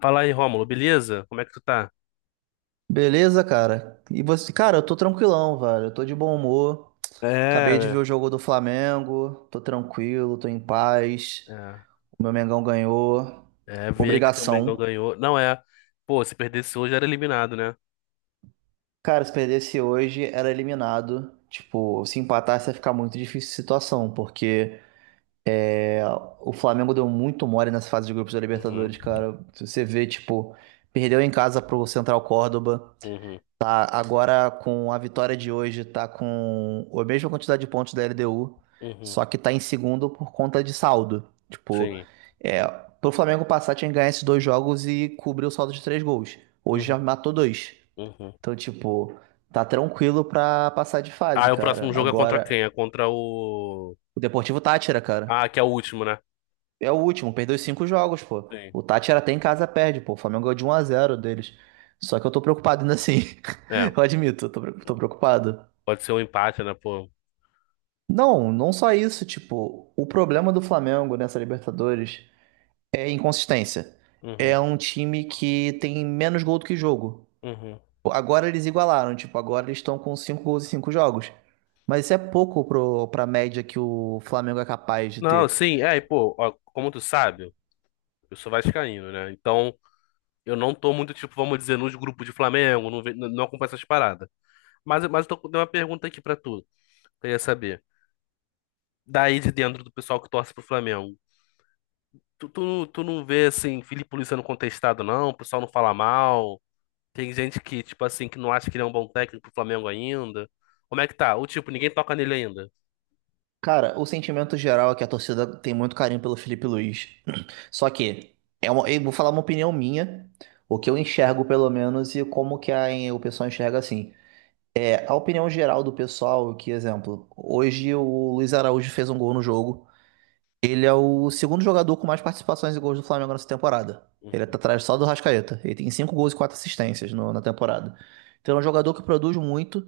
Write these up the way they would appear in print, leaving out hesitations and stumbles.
Fala aí, Rômulo, beleza? Como é que tu tá? Beleza, cara? E você, cara, eu tô tranquilão, velho. Eu tô de bom humor. Acabei de ver É, o jogo do Flamengo. Tô tranquilo, tô em paz. é. O meu Mengão ganhou. É ver aí que teu Mengão Obrigação. ganhou. Não é. Pô, se perdesse hoje era eliminado, né? Cara, se perdesse hoje, era eliminado. Tipo, se empatasse ia ficar muito difícil a situação, porque é, o Flamengo deu muito mole nessa fase de grupos da Uhum. Libertadores, cara. Se você vê, tipo, perdeu em casa pro Central Córdoba. Uhum. Tá, agora com a vitória de hoje, tá com a mesma quantidade de pontos da LDU, Uhum. só que tá em segundo por conta de saldo. Tipo, Sim. é, pro Flamengo passar tinha que ganhar esses dois jogos e cobrir o saldo de 3 gols. Hoje já Uhum. matou dois. Uhum. Então, tipo, tá tranquilo pra passar de Ah, fase, e o cara. próximo jogo é contra Agora, quem? É contra o. o Deportivo Tátira, Ah, cara, que é o último, né? é o último, perdeu 5 jogos, pô. Sim. O Tátira até em casa perde, pô. O Flamengo ganhou de 1 a 0 deles. Só que eu tô preocupado ainda assim. É. Eu admito, eu tô tô preocupado. Pode ser um empate, né, pô? Não, não só isso, tipo, o problema do Flamengo nessa Libertadores é inconsistência. Uhum. É um time que tem menos gol do que jogo. Uhum. Agora eles igualaram, tipo, agora eles estão com 5 gols em 5 jogos. Mas isso é pouco pra média que o Flamengo é capaz de Não, ter. sim, é, e pô, ó, como tu sabe, eu sou vascaíno, né? Então, eu não tô muito, tipo, vamos dizer, nos grupos de Flamengo, não, não acompanho essas paradas. Mas eu tô com uma pergunta aqui pra tu, que eu ia saber. Daí de dentro do pessoal que torce pro Flamengo, tu não vê, assim, Felipe Luiz sendo contestado, não? O pessoal não fala mal? Tem gente que, tipo assim, que não acha que ele é um bom técnico pro Flamengo ainda? Como é que tá? Ou, tipo, ninguém toca nele ainda? Cara, o sentimento geral é que a torcida tem muito carinho pelo Felipe Luiz. Só que, é uma, eu vou falar uma opinião minha, o que eu enxergo pelo menos e o pessoal enxerga assim. A opinião geral do pessoal, é que exemplo, hoje o Luiz Araújo fez um gol no jogo. Ele é o segundo jogador com mais participações e gols do Flamengo nessa temporada. Ele Uhum, tá atrás só do Rascaeta. Ele tem 5 gols e 4 assistências na temporada. Então é um jogador que produz muito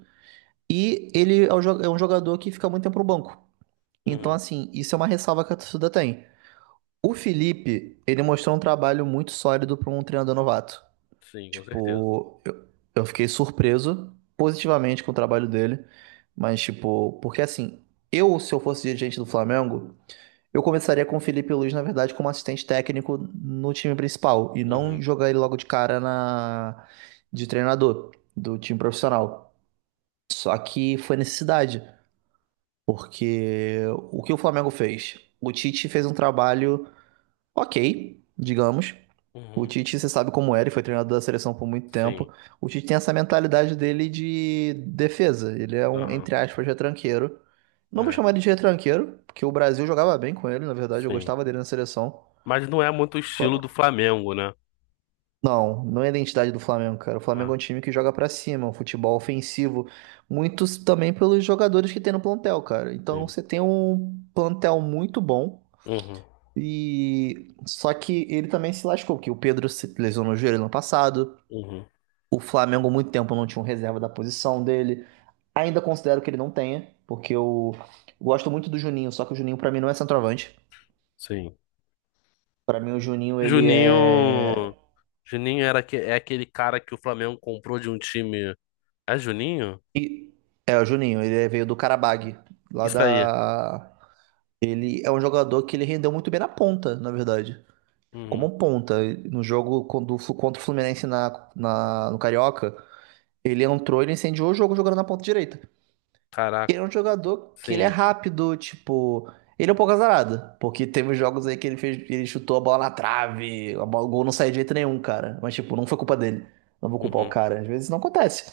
e ele é um é um jogador que fica muito tempo no banco. Então, uhum. assim, isso é uma ressalva que a torcida tem. O Felipe, ele mostrou um trabalho muito sólido para um treinador novato. Sim, com certeza. Tipo, eu fiquei surpreso positivamente com o trabalho dele, mas, tipo, porque assim, eu, se eu fosse dirigente do Flamengo, eu começaria com o Felipe Luiz, na verdade, como assistente técnico no time principal, e não Uhum, jogar ele logo de cara de treinador do time profissional. Só que foi necessidade, porque o que o Flamengo fez? O Tite fez um trabalho. Ok, digamos. O uhum. Tite, você sabe como era, e foi treinador da seleção por muito Sim, tempo. O Tite tem essa mentalidade dele de defesa. Ele é um, aham, entre aspas, retranqueiro. Não vou é, chamar ele de retranqueiro, porque o Brasil jogava bem com ele, na verdade, eu sim. gostava dele na seleção. Mas não é muito o estilo Só- do Flamengo, né? Não, não é a identidade do Flamengo, cara. O Flamengo é um time que joga pra cima, um futebol ofensivo, muito também pelos jogadores que tem no plantel, cara. Então Sim. você tem um plantel muito bom. Uhum. E só que ele também se lascou, que o Pedro se lesionou o joelho no passado. Uhum. O Flamengo, há muito tempo, não tinha um reserva da posição dele. Ainda considero que ele não tenha, porque eu gosto muito do Juninho, só que o Juninho, pra mim, não é centroavante. Sim. Pra mim, o Juninho, ele é. Juninho. É aquele cara que o Flamengo comprou de um time. É Juninho? É, o Juninho, ele veio do Karabag, lá Isso aí. da. Ele é um jogador que ele rendeu muito bem na ponta, na verdade. Como Uhum. um ponta. No jogo contra o Fluminense no Carioca. Ele entrou, ele incendiou o jogo jogando na ponta direita. Ele é Caraca. um jogador que ele é Sim. rápido, tipo. Ele é um pouco azarado, porque teve jogos aí que ele fez, ele chutou a bola na trave, a bola, o gol não saiu de jeito nenhum, cara. Mas, tipo, não foi culpa dele. Não vou culpar o Uhum. cara. Às vezes não acontece.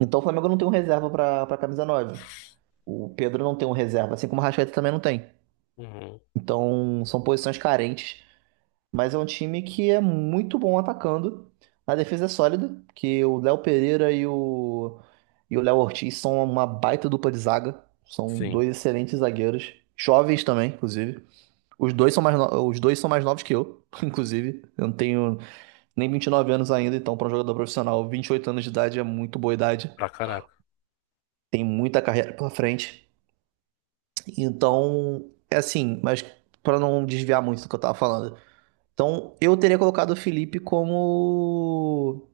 Então o Flamengo não tem um reserva pra camisa 9. O Pedro não tem um reserva, assim como o Rascaeta também não tem. Uhum. Então são posições carentes. Mas é um time que é muito bom atacando. A defesa é sólida, que o Léo Pereira e o Léo Ortiz são uma baita dupla de zaga. São Sim. dois excelentes zagueiros, jovens também, inclusive. Os dois são mais no- os dois são mais novos que eu, inclusive. Eu não tenho nem 29 anos ainda, então para um jogador profissional, 28 anos de idade é muito boa idade. Pra caraca. Tem muita carreira pela frente. Então, é assim, mas para não desviar muito do que eu tava falando, então, eu teria colocado o Felipe como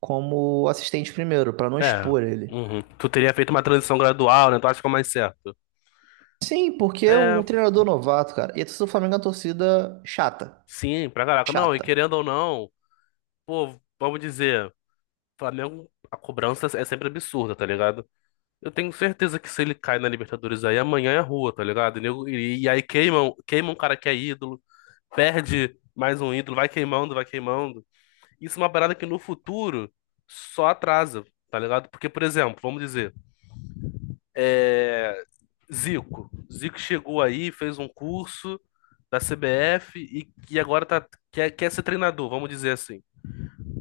como assistente primeiro, pra não É. expor ele. Uhum. Tu teria feito uma transição gradual, né? Tu acha que é o mais certo? Sim, porque é um É. treinador novato, cara. E a torcida do Flamengo é uma torcida chata, Sim, pra caraca. Não, e chata. querendo ou não, pô, vamos dizer, Flamengo, a cobrança é sempre absurda, tá ligado? Eu tenho certeza que se ele cai na Libertadores aí, amanhã é rua, tá ligado? E aí queimam, queimam um cara que é ídolo, perde mais um ídolo, vai queimando, vai queimando. Isso é uma parada que no futuro só atrasa, tá ligado? Porque, por exemplo, vamos dizer, é, Zico. Zico chegou aí, fez um curso da CBF e agora tá, quer ser treinador, vamos dizer assim.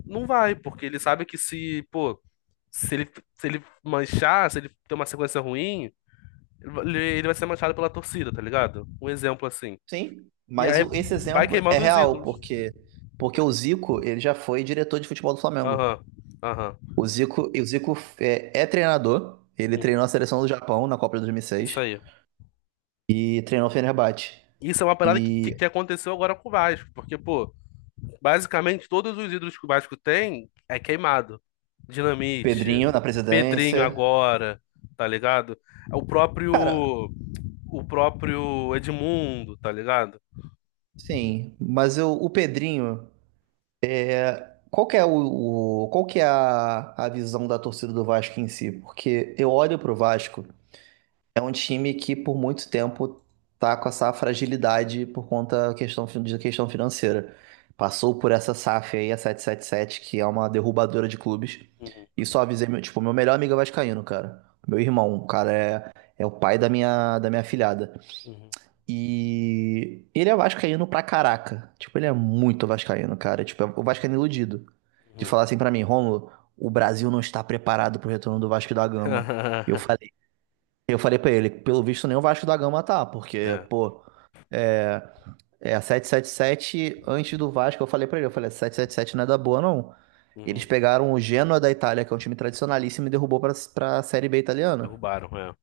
Não vai, porque ele sabe que se, pô, se ele, se ele manchar, se ele ter uma sequência ruim. Ele vai ser manchado pela torcida, tá ligado? Um exemplo assim. Sim, E mas aí esse vai exemplo é queimando os real, ídolos. porque o Zico, ele já foi diretor de futebol do Flamengo. Aham, aham, O Zico, e o Zico é treinador, ele uhum. treinou a seleção do Japão na Copa de Isso 2006 e aí. seis e treinou o Fenerbahçe. Isso é uma parada que, que, E que aconteceu agora com o Vasco, porque, pô, basicamente todos os ídolos que o Vasco tem é queimado. Dinamite, Pedrinho na Pedrinho presidência. agora, tá ligado? É o próprio Edmundo, tá ligado? Sim, mas eu, o Pedrinho, qual que é qual que é a visão da torcida do Vasco em si? Porque eu olho pro Vasco, é um time que por muito tempo tá com essa fragilidade por conta da questão, de questão financeira. Passou por essa SAF aí, a 777, que é uma derrubadora de clubes. Uhum, E só avisei, meu, tipo, meu melhor amigo é vascaíno, cara. Meu irmão, o cara, é o pai da minha afilhada. uhum, E ele é vascaíno pra caraca. Tipo, ele é muito vascaíno, cara. Tipo, é o vascaíno iludido. De uhum. falar assim pra mim, Rômulo, o Brasil não está preparado pro retorno do Vasco da Gama. E Eu falei, eu falei pra ele, pelo visto nem o Vasco da Gama tá, porque, É, pô, é, é a 777 antes do Vasco, eu falei pra ele, eu falei, 777 não é da boa, não. Eles uhum. pegaram o Genoa da Itália, que é um time tradicionalíssimo, e derrubou pra Série B italiana. Derrubaram, é.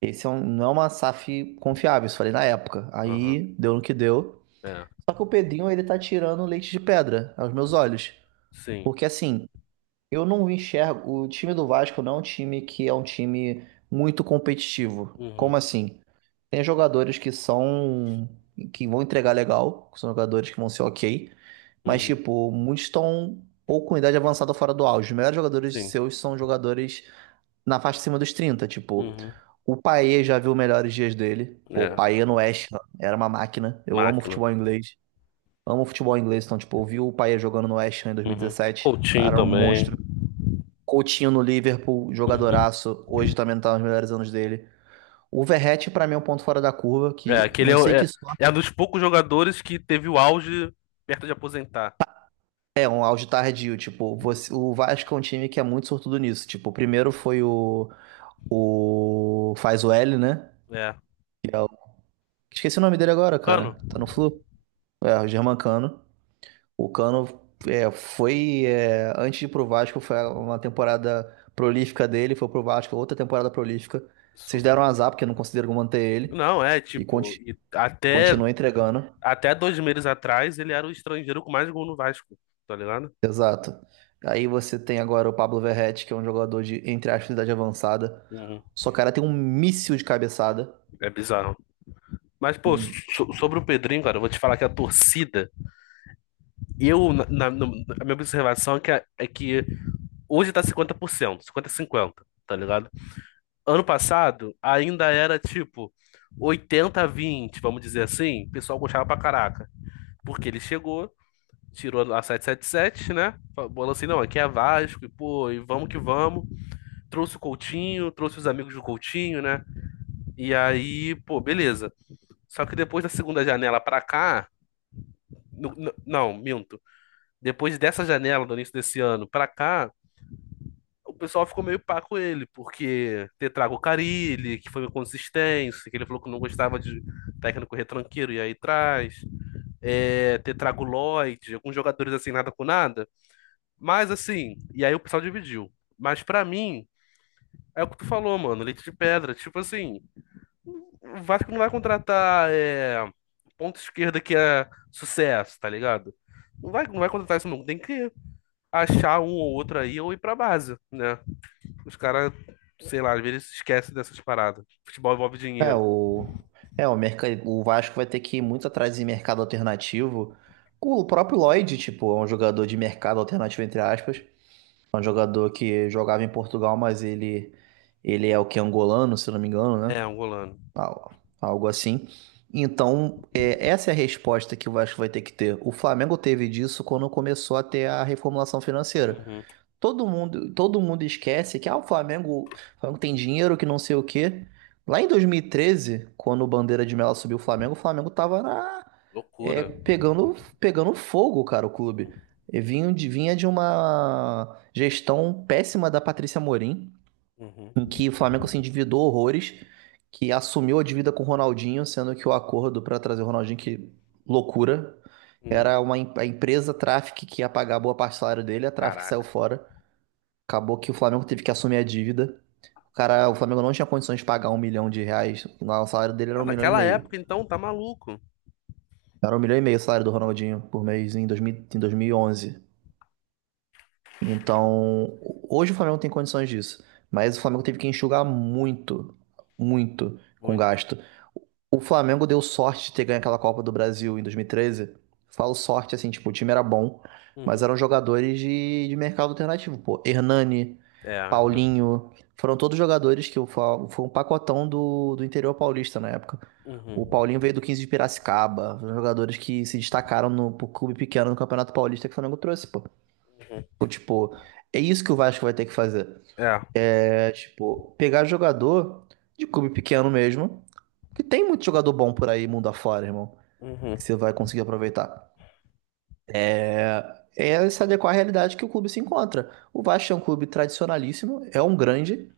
Esse é não é uma SAF confiável, isso eu falei na época. Aham, Aí deu no que deu. é. É. Só que o Pedrinho, ele tá tirando leite de pedra aos meus olhos. Sim. Porque assim, eu não enxergo. O time do Vasco não é um time que é um time muito competitivo. Como Uhum. assim? Tem jogadores que são, que vão entregar legal, que são jogadores que vão ser ok. Mas, Uhum. tipo, muitos estão ou com idade avançada ou fora do auge. Os melhores jogadores Sim. seus são jogadores na faixa acima dos 30. Tipo, Uhum. o Paê já viu melhores dias dele. Pô, o É. Paê no West Ham era uma máquina. Eu amo Máquina. futebol inglês. Amo futebol inglês, então, tipo, eu vi o Payet jogando no West Ham em Uhum. 2017. Coutinho Cara, um também. monstro. Coutinho no Liverpool, Uhum. jogadoraço. Hoje também não tá nos melhores anos dele. O Verratti, pra mim, é um ponto fora da curva, É, que aquele não é, sei que é é um sorte. dos poucos jogadores que teve o auge perto de aposentar. É, um auge tardio. Tipo, Uhum. O Vasco é um time que é muito sortudo nisso. Tipo, o primeiro foi o. O. Faz o L, né? É. Esqueci o nome dele agora, Cano. cara. Tá no Flu? É, o Germancano. O Cano foi antes de ir pro Vasco, foi uma temporada prolífica dele, foi pro Vasco, outra temporada prolífica. Vocês Absurdo. deram azar, porque não conseguiram manter ele Não, é, e tipo, e até, continua entregando. até 2 meses atrás ele era o estrangeiro com mais gol no Vasco, tá ligado? Exato. Aí você tem agora o Pablo Verretti, que é um jogador de, entre aspas, idade avançada. Uhum. Só cara tem um míssil de cabeçada. É bizarro. Mas, pô, Tipo, sobre o Pedrinho, cara, eu vou te falar que a torcida, eu, na, na, no- a minha observação é é que hoje tá 50%, 50 cinquenta, a cinquenta, tá ligado? Ano passado ainda era tipo 80 vinte, vamos dizer assim. O pessoal gostava pra caraca. Porque ele chegou, tirou a 777, né? Falou assim: não, aqui é Vasco, e pô, e vamos que vamos. Trouxe o Coutinho, trouxe os amigos do Coutinho, né? E aí, pô, beleza. Só que depois da segunda janela pra cá. Não, minto. Depois dessa janela, do início desse ano pra cá, o pessoal ficou meio pá com ele, porque ter trago o Carille, que foi uma consistência, que ele falou que não gostava de técnico retranqueiro, e aí traz. É, ter trago o Lloyd, alguns jogadores assim, nada com nada. Mas assim, e aí o pessoal dividiu. Mas pra mim, é o que tu falou, mano, leite de pedra. Tipo assim, o Vasco não vai contratar é, ponta esquerda que é sucesso, tá ligado? Não vai, não vai contratar isso, não. Tem que achar um ou outro aí ou ir pra base, né? Os caras, sei lá, às vezes se esquecem dessas paradas. Futebol envolve é, dinheiro. o. É, o Vasco vai ter que ir muito atrás de mercado alternativo. O próprio Lloyd, tipo, é um jogador de mercado alternativo, entre aspas. É um jogador que jogava em Portugal, mas ele é o que? Angolano, se não me engano, né? É, angolano. Al- Algo assim. Então, é, essa é a resposta que o Vasco vai ter que ter. O Flamengo teve disso quando começou a ter a reformulação financeira. Uhum. Todo mundo esquece que ah, o Flamengo tem dinheiro que não sei o quê. Lá em 2013, quando o Bandeira de Melo subiu o Flamengo tava na, Loucura. Pegando fogo, cara, o clube. E vinha de uma gestão péssima da Patrícia Amorim, Uhum. em que o Flamengo se endividou horrores, que assumiu a dívida com o Ronaldinho, sendo que o acordo para trazer o Ronaldinho, que loucura, Uhum. era a empresa Traffic que ia pagar boa parte do salário dele, a Traffic saiu Caraca. fora. Acabou que o Flamengo teve que assumir a dívida. O cara, o Flamengo não tinha condições de pagar 1 milhão de reais, lá o salário dele era Mas um milhão e naquela meio. época, então, tá maluco. Era um milhão e meio o salário do Ronaldinho por mês dois mil em dois mil e onze. Então, hoje o Flamengo tem condições disso. Mas o Flamengo teve que enxugar muito, muito com Muito. gasto. O Flamengo deu sorte de ter ganho aquela Copa do Brasil em 2013. Falo sorte, assim, tipo, o time era bom, mas Uhum. eram jogadores de mercado alternativo, pô. Hernani, É. é. Paulinho, foram todos jogadores que foi um pacotão do interior paulista na época. O Uhum. Paulinho veio do 15 de Piracicaba, foram jogadores que se destacaram no pro clube pequeno no Campeonato Paulista que o Flamengo trouxe, pô. Uhum. Então, tipo, é isso que o Vasco vai ter que fazer. É. É, tipo, pegar jogador de clube pequeno mesmo, porque tem muito jogador bom por aí, mundo afora, irmão, Uhum. que você vai conseguir aproveitar. É, é se adequar à realidade que o clube se encontra. O Vasco é um clube tradicionalíssimo, é um grande,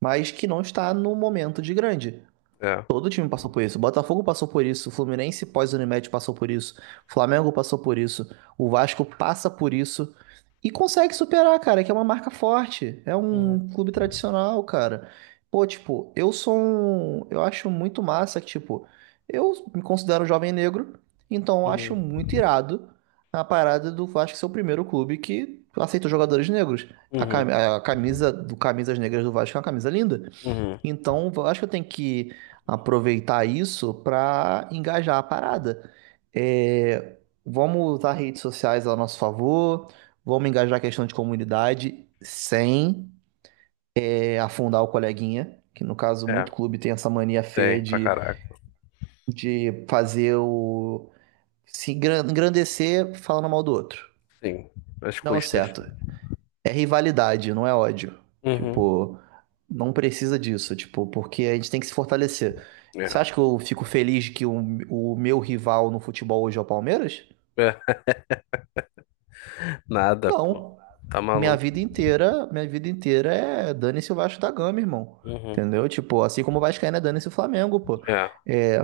mas que não está no momento de grande. É. Todo time passou por isso. O Botafogo passou por isso. O Fluminense pós-Unimed passou por isso. O Flamengo passou por isso. O Vasco passa por isso. E consegue superar, cara, que é uma marca forte. É Uhum. um clube tradicional, cara. Pô, tipo, eu sou um. Eu acho muito massa que, tipo, eu me considero um jovem negro. Então eu acho Uhum. muito irado a parada do Vasco ser o primeiro clube que aceita jogadores negros. Uhum. A camisa do Camisas Negras do Vasco é uma camisa linda. Uhum. Então, eu acho que eu tenho que aproveitar isso para engajar a parada. É, vamos usar redes sociais a nosso favor, vamos engajar a questão de comunidade sem, afundar o coleguinha, que no caso muito É. clube tem essa mania feia Tem, pra caraca. de fazer o... se engran- engrandecer falando mal do outro. Sim. As Não, é custas. certo. É rivalidade, não é ódio. Uhum. Tipo, não precisa disso, tipo, porque a gente tem que se fortalecer. Você É. acha que eu fico feliz que o meu rival no futebol hoje é o Palmeiras? É. Nada, pô. Não. Tá maluco. Minha vida inteira é dane-se o Vasco da Gama, irmão. Uhum. Entendeu? Tipo, assim como o Vascaíno é dane-se o Flamengo, pô. É. É,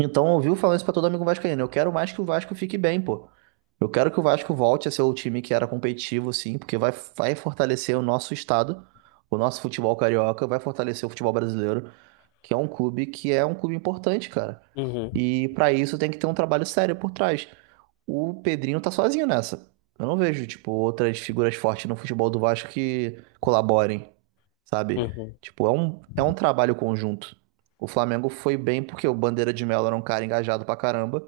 então, eu ouviu falando isso pra todo amigo vascaíno. Eu quero mais que o Vasco fique bem, pô. Eu quero que o Vasco volte a ser o time que era competitivo, sim, porque vai fortalecer o nosso estado, o nosso futebol carioca, vai fortalecer o futebol brasileiro, que é um clube, que é um clube importante, cara. Uhum. E pra isso tem que ter um trabalho sério por trás. O Pedrinho tá sozinho nessa. Eu não vejo, tipo, outras figuras fortes no futebol do Vasco que colaborem, sabe? Uhum. Tipo, é um trabalho conjunto. O Flamengo foi bem porque o Bandeira de Melo era um cara engajado pra caramba.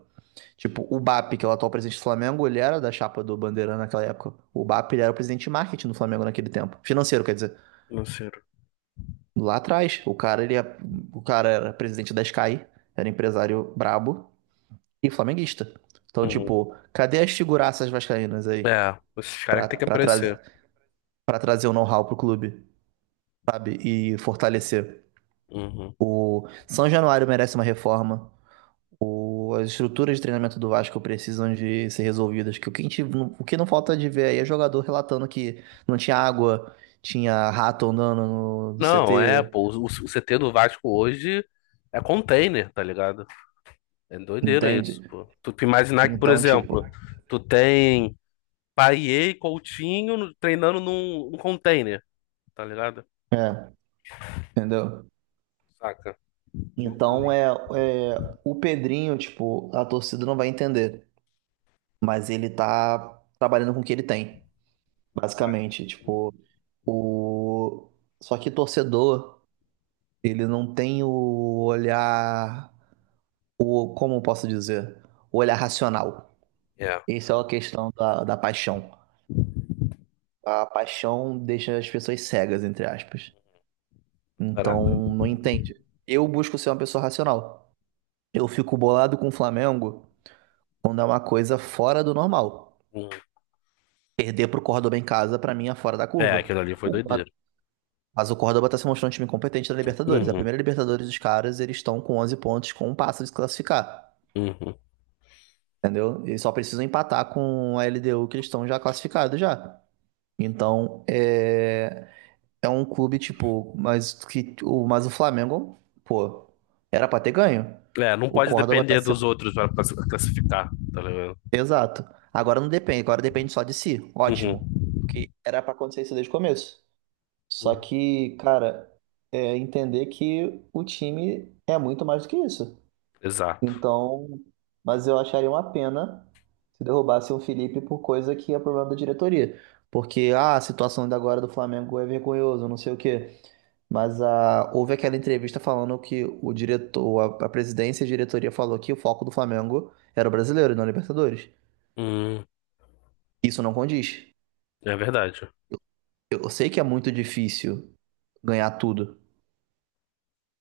Tipo, o BAP, que é o atual presidente do Flamengo, ele era da chapa do Bandeira naquela época. O BAP, ele era o presidente de marketing do Flamengo naquele tempo. Financeiro, quer dizer. Não sei. Lá atrás, o cara, ele, o cara era presidente da Sky, era empresário brabo e flamenguista. Então, Uhum. tipo, cadê as figuraças vascaínas aí? É, esses caras que tem que para aparecer. trazer Para trazer o know-how pro clube, sabe? E fortalecer. Uhum. O São Januário merece uma reforma. As estruturas de treinamento do Vasco precisam de ser resolvidas. Que o que, o que não falta de ver aí é jogador relatando que não tinha água, tinha rato andando no Não, é, CT, pô, o CT do Vasco hoje é container, tá ligado? É doideira isso, entende? pô. Tu te imaginar que, por Então, tipo, exemplo, tu tem Paier, e Coutinho treinando num container, tá ligado? é, entendeu? Saca? Loucura. Então é o Pedrinho, tipo, a torcida não vai entender, mas ele tá trabalhando com o que ele tem, Vai. basicamente, Uhum. tipo, o... Só que torcedor, ele não tem o olhar, o, como eu posso dizer, o olhar racional. É, Essa é a questão da paixão. A paixão deixa as pessoas cegas, entre aspas. barato. Então, não entende. Eu busco ser uma pessoa racional. Eu fico bolado com o Flamengo quando é uma coisa fora do normal. Uhum. Perder pro Córdoba em casa, pra mim, é fora da É, curva. aquilo ali foi O doideira. Mas o Córdoba tá se mostrando um time competente na Libertadores. A Uhum. primeira Libertadores dos caras, eles estão com 11 pontos, com um passo de se classificar. Uhum. Entendeu? Eles só precisam empatar com a LDU, que eles estão já classificados já. Então, é... É um clube, tipo... Mas, que... mas o Flamengo, pô, era pra ter ganho. É, não O pode Córdoba tá... depender se- dos outros pra classificar, tá ligado? Exato. Agora não depende. Agora depende só de si. Uhum. Ótimo. Porque era pra acontecer isso desde o começo. Só Uhum. que, cara, é entender que o time é muito mais do que isso. Exato. Então, mas eu acharia uma pena se derrubasse o Felipe por coisa que é problema da diretoria. Porque, ah, a situação da agora do Flamengo é vergonhosa, não sei o quê. Mas ah, houve aquela entrevista falando que o diretor, a presidência e a diretoria falou que o foco do Flamengo era o brasileiro e não a Libertadores. Uhum. Isso não condiz. É verdade. Eu sei que é muito difícil ganhar tudo.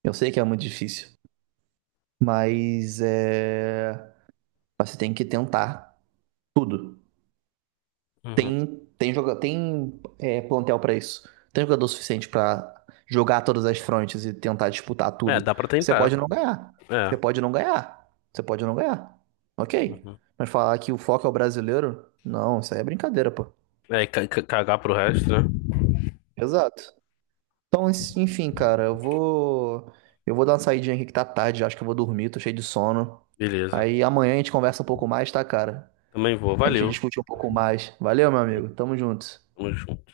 Eu sei que é muito difícil. Mas é. Você tem que tentar tudo. Uhum. Tem, tem plantel pra isso. Tem jogador suficiente pra jogar todas as frontes e tentar disputar É, tudo. dá pra Você tentar. pode não ganhar. Você É. pode não ganhar. Você pode não ganhar. Ok. Uhum. Mas falar que o foco é o brasileiro? Não, isso aí é brincadeira, pô. É, e cagar pro resto, né? Exato. Então, enfim, cara, eu vou. Eu vou dar uma saidinha aqui que tá tarde, acho que eu vou dormir, tô cheio de sono. Beleza. Aí amanhã a gente conversa um pouco mais, tá, cara? Também vou. A gente Valeu. discute um pouco mais. Valeu, meu amigo. Tamo junto. Tamo junto.